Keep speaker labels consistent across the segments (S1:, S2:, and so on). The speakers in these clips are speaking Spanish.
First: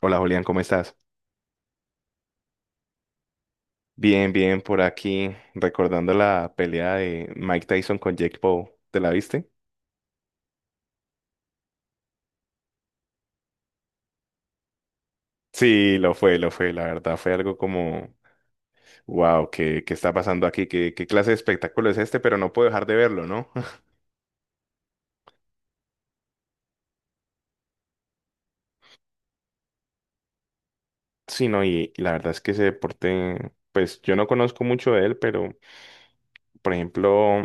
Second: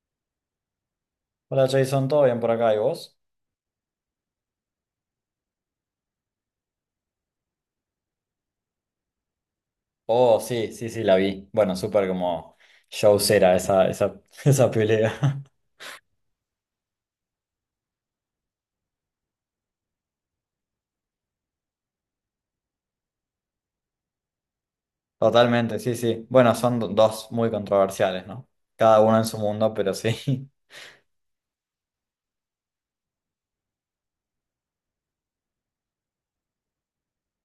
S1: Hola Julián, ¿cómo estás?
S2: Hola Jason, ¿todo bien por acá? ¿Y vos?
S1: Bien, bien, por aquí, recordando la pelea de Mike Tyson con Jake Paul. ¿Te la viste?
S2: Oh, sí, sí, sí, la vi. Bueno, súper como showcera esa pelea.
S1: Sí, lo fue, la verdad fue algo como, wow, ¿qué está pasando aquí? ¿Qué clase de espectáculo es este? Pero no puedo dejar de verlo, ¿no?
S2: Totalmente, sí, sí. Bueno, son dos muy controversiales, ¿no? Cada uno en su mundo, pero sí.
S1: Sí, no, y la verdad es que ese deporte, pues yo no conozco mucho de él, pero por ejemplo,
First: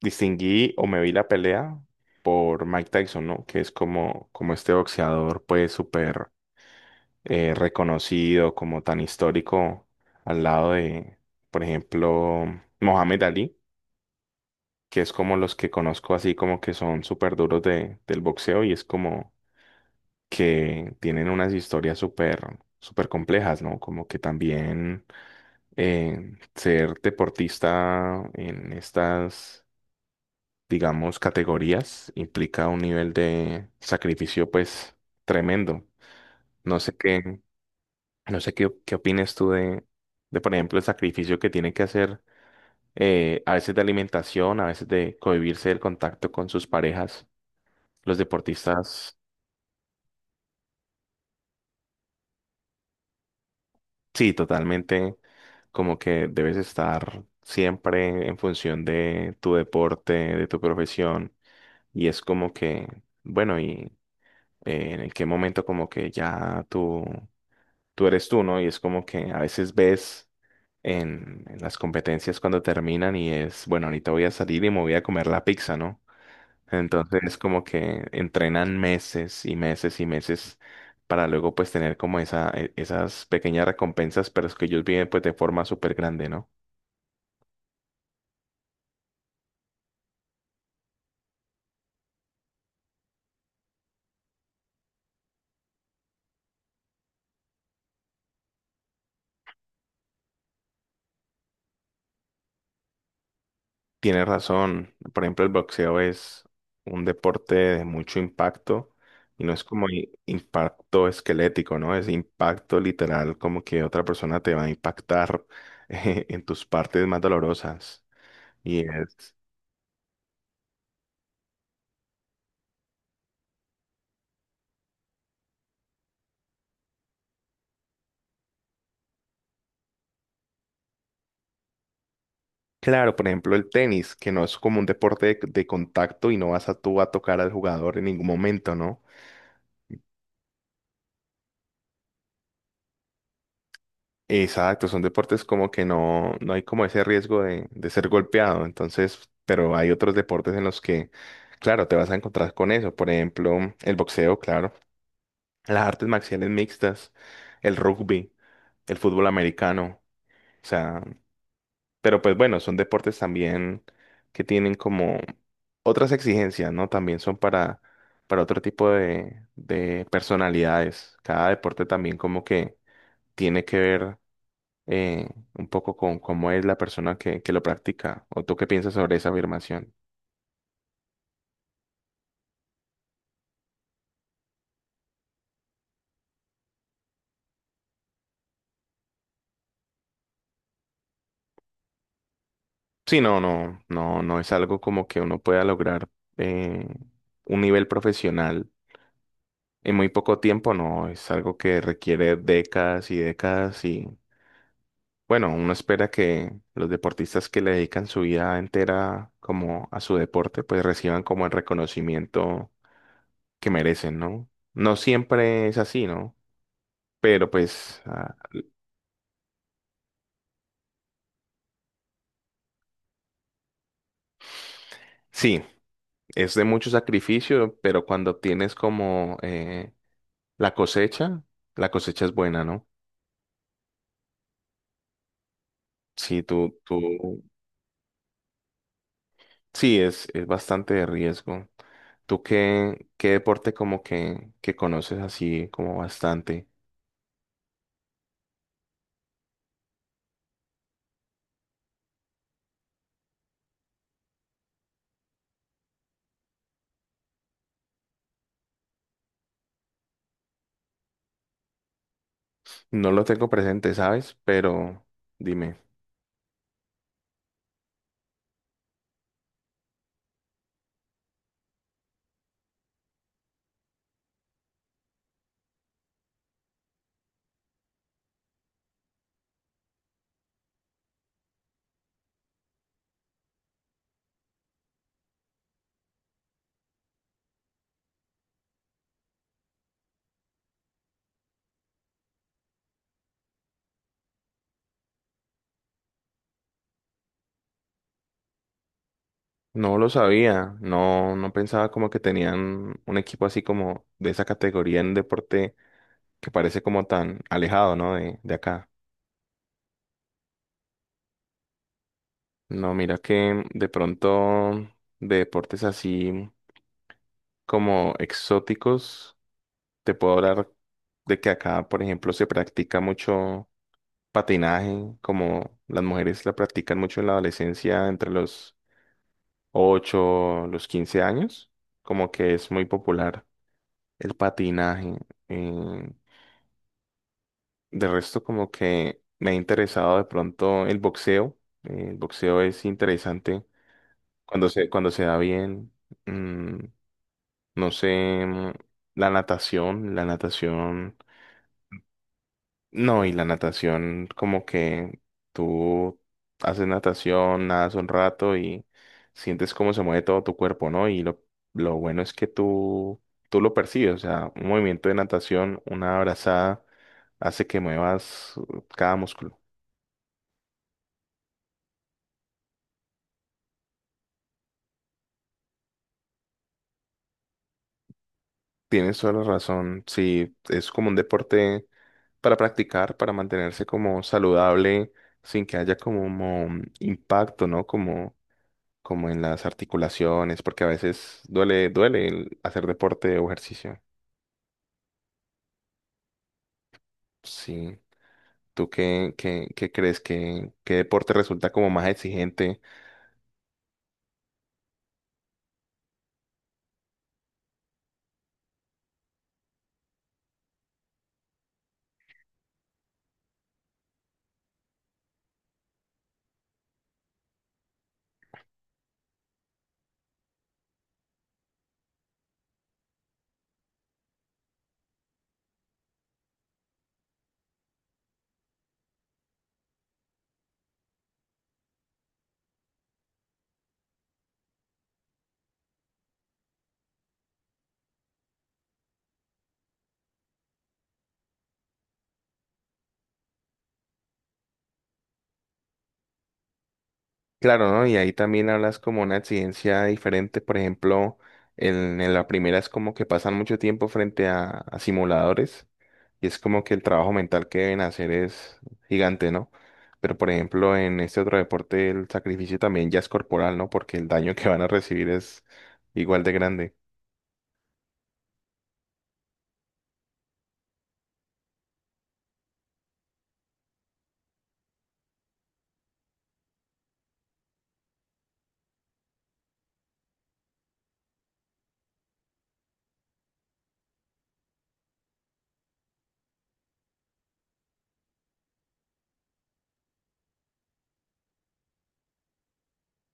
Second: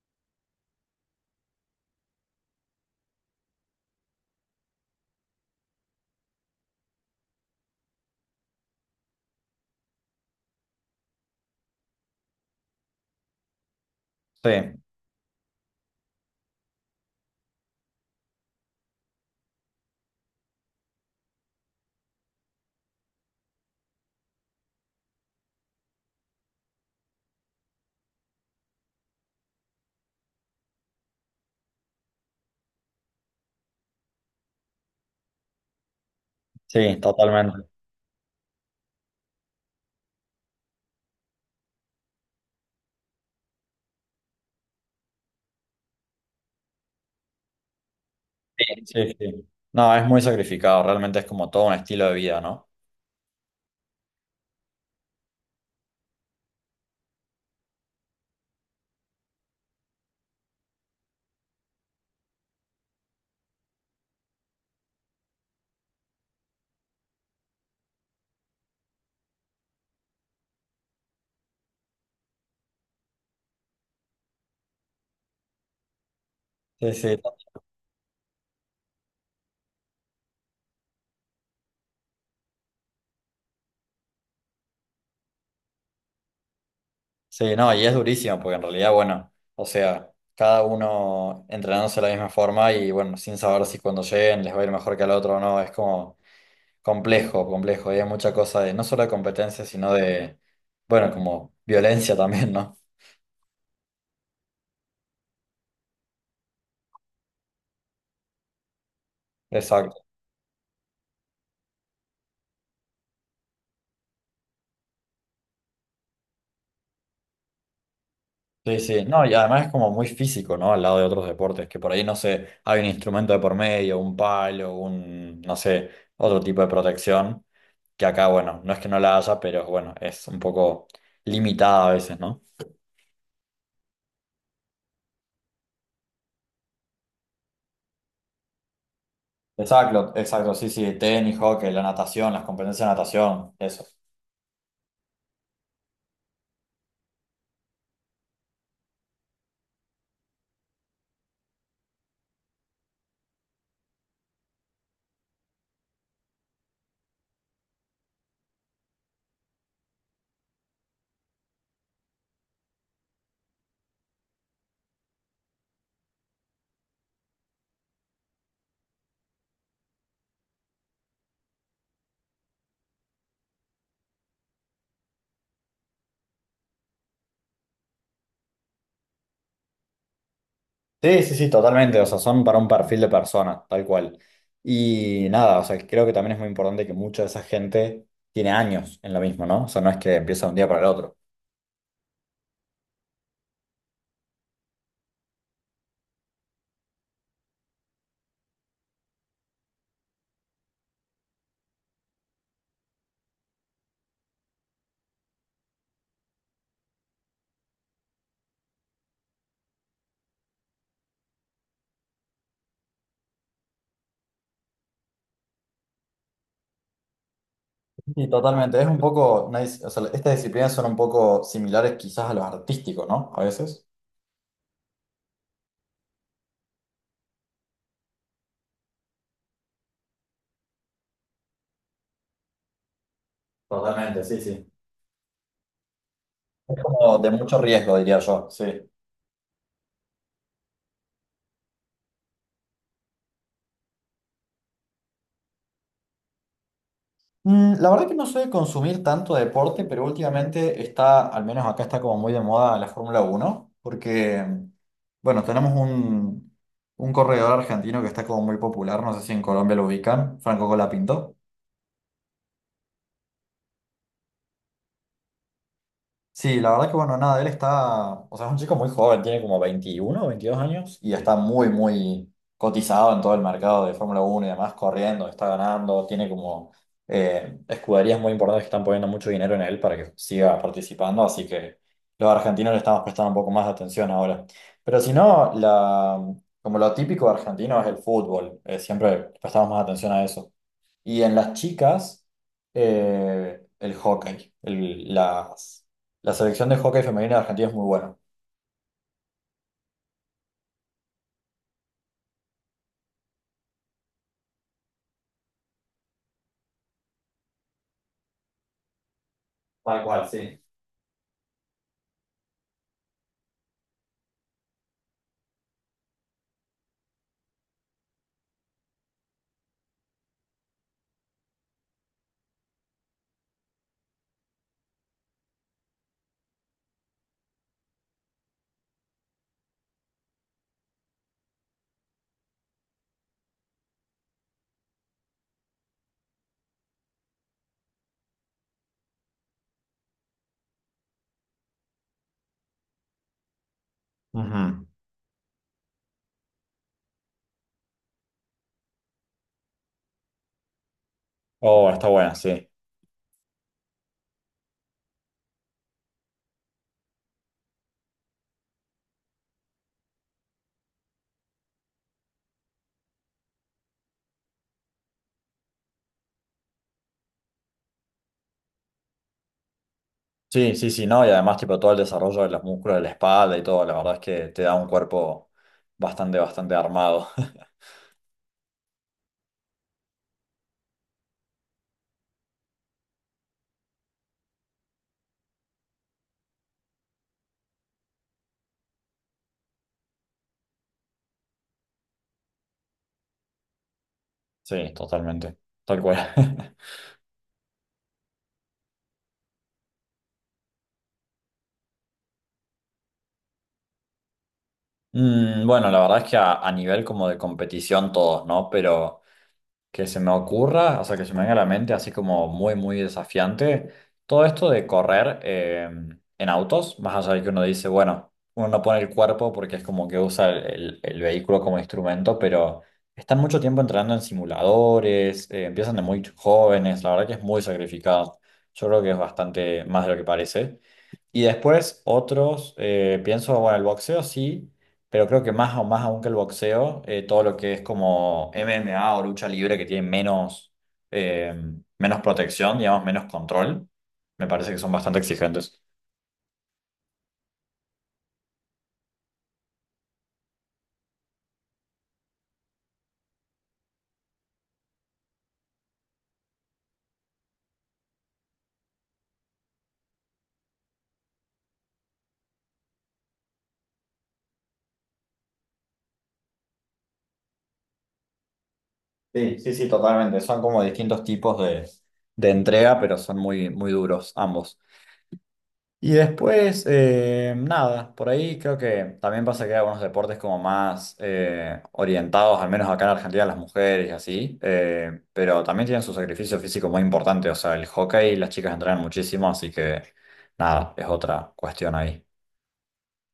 S1: distinguí o me vi la pelea por Mike Tyson, ¿no? Que es como, como este boxeador, pues súper reconocido, como tan histórico, al lado de, por ejemplo, Mohamed Ali,
S2: Sí,
S1: que es como los que conozco así como que son súper duros de, del boxeo y es como que tienen unas historias súper, súper complejas, ¿no? Como que también ser deportista en estas, digamos, categorías implica un nivel de sacrificio pues tremendo. No sé
S2: sí,
S1: qué.
S2: totalmente.
S1: No sé qué, qué opines tú de, por ejemplo, el sacrificio que tiene que hacer a veces de alimentación, a veces de cohibirse del contacto con sus parejas. Los
S2: Sí, sí,
S1: deportistas,
S2: sí. No, es muy sacrificado, realmente es como todo un estilo de vida, ¿no?
S1: sí, totalmente, como que debes estar siempre en función de tu deporte, de tu profesión. Y es como que, bueno, y en qué momento como que ya tú eres tú, ¿no? Y es como que a veces ves en las competencias cuando terminan y es, bueno, ahorita voy a salir y me voy a comer la pizza, ¿no?
S2: Sí, sí.
S1: Entonces es como que entrenan meses y meses y meses para luego pues tener como esa, esas pequeñas recompensas, pero es que ellos viven pues de forma súper grande, ¿no?
S2: Sí, no, y es durísimo porque en realidad, bueno, o sea, cada uno entrenándose de la misma forma y bueno, sin saber si cuando lleguen les va a ir mejor que al otro o no, es como complejo, complejo, y hay mucha cosa de no solo de competencia, sino de, bueno, como violencia también, ¿no?
S1: Tienes razón, por ejemplo, el boxeo es un deporte de mucho impacto y no es como
S2: Exacto.
S1: impacto esquelético, ¿no? Es impacto literal, como que otra persona te va a impactar en tus partes más dolorosas. Y
S2: Sí, sí, no, y
S1: es,
S2: además es como muy físico, ¿no? Al lado de otros deportes, que por ahí, no sé, hay un instrumento de por medio, un palo, un, no sé, otro tipo de protección, que acá, bueno, no es que no la haya, pero bueno, es un poco limitada a veces, ¿no?
S1: claro, por ejemplo, el tenis, que no es como un deporte de contacto y no vas a tú a tocar al jugador en ningún momento, ¿no?
S2: Exacto, exacto, sí, sí, tenis, hockey, la natación, las competencias de natación, eso.
S1: Exacto, son deportes como que no, no hay como ese riesgo de ser golpeado, entonces, pero hay otros deportes en los que, claro, te vas a encontrar con eso, por ejemplo, el boxeo, claro, las artes marciales mixtas, el rugby, el fútbol americano, o sea, pero pues bueno, son deportes también que tienen como otras exigencias, ¿no? También son para otro tipo de personalidades. Cada deporte también como que tiene que ver eh, un poco con cómo es la persona que lo practica. ¿O tú qué piensas sobre esa afirmación?
S2: Sí, sí, sí, totalmente, o sea, son para un perfil de persona, tal cual. Y nada, o sea, creo que también es muy importante que mucha de esa gente tiene años en lo mismo, ¿no? O sea, no es que empieza de un día para el otro.
S1: Sí, no, no, no, no es algo como que uno pueda lograr eh, un nivel profesional en muy poco tiempo, no, es algo que requiere décadas y décadas y bueno, uno espera que los deportistas que le dedican su vida entera como a su deporte, pues reciban como el reconocimiento que merecen, ¿no? No siempre es así, ¿no? Pero pues
S2: Sí,
S1: ah,
S2: totalmente. Es un poco, una o sea, estas disciplinas son un poco similares quizás a lo artístico, ¿no? A veces.
S1: sí, es de mucho sacrificio, pero cuando tienes como la cosecha, la cosecha es buena, ¿no?
S2: Totalmente, sí, sí.
S1: Sí, tú,
S2: Es como de
S1: tú,
S2: mucho riesgo, diría yo, sí.
S1: sí, es bastante de riesgo. ¿Tú qué, qué deporte como que conoces así como bastante?
S2: Mm, la verdad que no soy de consumir tanto deporte, pero últimamente está, al menos acá está como muy de moda la Fórmula Uno, porque, bueno, tenemos un corredor argentino que está como muy popular, no sé si en Colombia lo ubican, Franco Colapinto.
S1: No lo tengo presente, ¿sabes? Pero dime,
S2: Sí, la verdad que bueno, nada, él está, o sea, es un chico muy joven, tiene como 21 o 22 años y está muy, muy cotizado en todo el mercado de Fórmula Uno y demás, corriendo, está ganando, tiene como escuderías muy importantes que están poniendo mucho dinero en él para que siga participando, así que los argentinos le estamos prestando un poco más de atención ahora. Pero si no, como lo típico argentino es el fútbol, siempre prestamos más atención a eso. Y en las chicas, el hockey. La selección de hockey femenina de Argentina es muy buena.
S1: no lo sabía, no, no pensaba como que tenían un equipo así como de esa categoría en deporte que parece como tan alejado, ¿no? De acá.
S2: Tal cual, sí.
S1: No, mira que de pronto de deportes así como exóticos, te puedo hablar de que acá, por ejemplo, se practica mucho patinaje, como las mujeres la practican mucho en la adolescencia entre los 8 los 15 años, como que es muy popular el patinaje. eh, de resto, como que me ha interesado de pronto el boxeo. El boxeo es interesante
S2: Ujú.
S1: cuando se da bien. Mm, no sé, mm, la natación, la natación.
S2: Oh, está buena, sí.
S1: No, y la natación, como que tú haces natación, nadas un rato y sientes cómo se mueve todo tu cuerpo, ¿no? Y lo bueno es que tú lo percibes, o sea, un movimiento de natación, una abrazada, hace que muevas cada músculo.
S2: Sí, sí, sí, no, y además tipo todo el desarrollo de los músculos de la espalda y todo, la verdad es que te da un cuerpo bastante, bastante armado.
S1: Tienes toda la razón, sí, es como un deporte para practicar, para mantenerse como saludable, sin que haya como un impacto, ¿no? Como como en las articulaciones, porque a veces duele, duele el hacer deporte o ejercicio.
S2: Sí, totalmente, tal cual.
S1: Sí. ¿Tú qué, qué, qué crees? ¿Qué, qué deporte resulta como más exigente?
S2: Mm, bueno, la verdad es que a nivel como de competición todos, ¿no? Pero que se me ocurra, o sea, que se me venga a la mente así como muy, muy desafiante, todo esto de correr en autos, más allá de que uno dice, bueno, uno no pone el cuerpo porque es como que usa el vehículo como instrumento, pero están mucho tiempo entrenando en simuladores, empiezan de muy jóvenes, la verdad que es muy sacrificado. Yo creo que es bastante más de lo que parece. Y después otros, pienso, bueno, el boxeo sí, pero creo que más, o más aún que el boxeo, todo lo que es como MMA o lucha libre que tiene menos, eh, menos protección, digamos, menos control, me parece que son bastante exigentes.
S1: Claro, ¿no? Y ahí también hablas como una exigencia diferente. Por ejemplo, en la primera es como que pasan mucho tiempo frente a simuladores y es como que el trabajo mental que deben hacer es gigante, ¿no? Pero por ejemplo, en este otro deporte el sacrificio también ya es corporal, ¿no? Porque el daño que van a recibir es igual de grande.
S2: Sí, sí, sí, totalmente. Son como distintos tipos de, entrega, pero son muy, muy duros ambos. Y después, nada, por ahí creo que también pasa que hay algunos deportes como más orientados, al menos acá en Argentina, a las mujeres y así, pero también tienen su sacrificio físico muy importante, o sea, el hockey las chicas entrenan muchísimo, así que nada, es otra cuestión ahí.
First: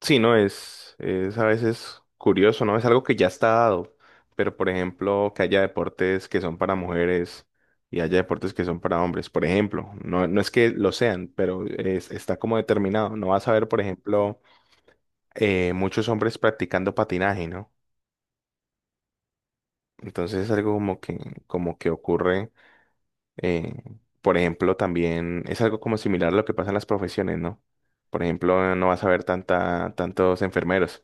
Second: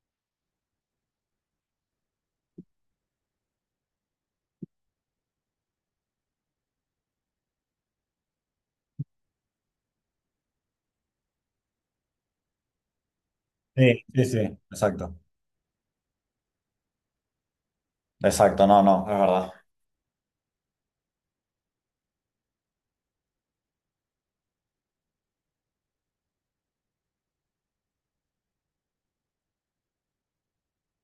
S1: Sí, no, es a veces curioso, ¿no? Es algo que ya está dado, pero por ejemplo, que haya deportes que son para mujeres y haya deportes que son para hombres, por ejemplo, no, no es que lo sean, pero está como determinado. No vas a ver, por
S2: Sí, sí, sí,
S1: ejemplo,
S2: exacto.
S1: muchos hombres practicando patinaje, ¿no?
S2: Exacto, no, no, es verdad.
S1: Entonces es algo como que ocurre, eh, por ejemplo, también es algo como similar a lo que pasa en las profesiones, ¿no? Por ejemplo, no vas a ver tanta, tantos enfermeros,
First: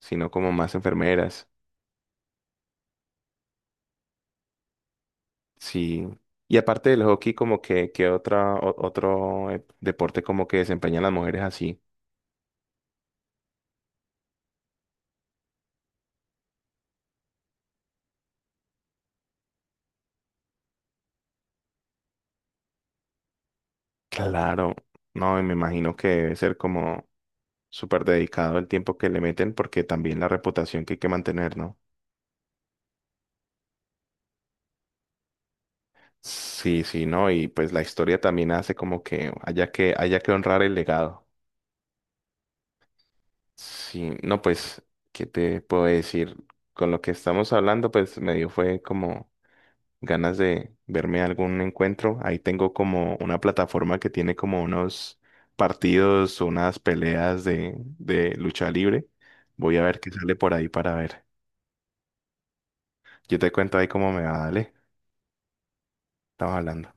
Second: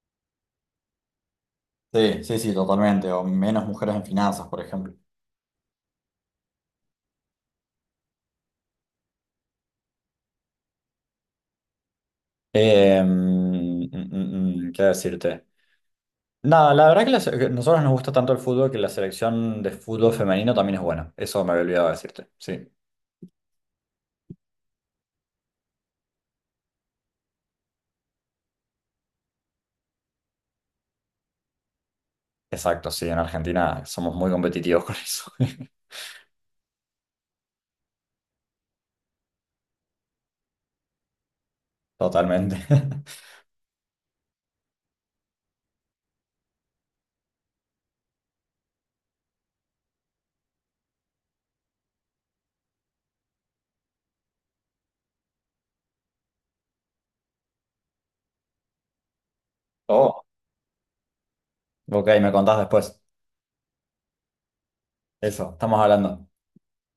S1: sino como más enfermeras.
S2: Sí, sí, sí, totalmente, o menos mujeres en finanzas, por ejemplo.
S1: Sí. Y aparte del hockey, como que otra, otro deporte como que desempeñan las mujeres así.
S2: ¿Qué decirte? Nada, la verdad que la que nosotros nos gusta tanto el fútbol que la selección de fútbol femenino también es buena. Eso me había olvidado decirte. Sí,
S1: Claro. No, y me imagino que debe ser como súper dedicado el tiempo que le meten, porque también la reputación que hay que mantener, ¿no?
S2: exacto, sí, en Argentina somos muy competitivos con eso.
S1: Sí, sí, ¿no? Y pues la historia también hace como que haya que, haya que honrar el legado.
S2: Totalmente.
S1: Sí, no, pues, ¿qué te puedo decir? Con lo que estamos hablando, pues medio fue como ganas de verme algún encuentro. Ahí tengo como una plataforma que tiene como unos partidos, unas peleas de lucha libre. Voy a ver qué
S2: Oh,
S1: sale por ahí para ver.
S2: ok, me contás después.
S1: Yo te cuento ahí cómo me va, dale.
S2: Eso, estamos hablando.
S1: Estamos hablando.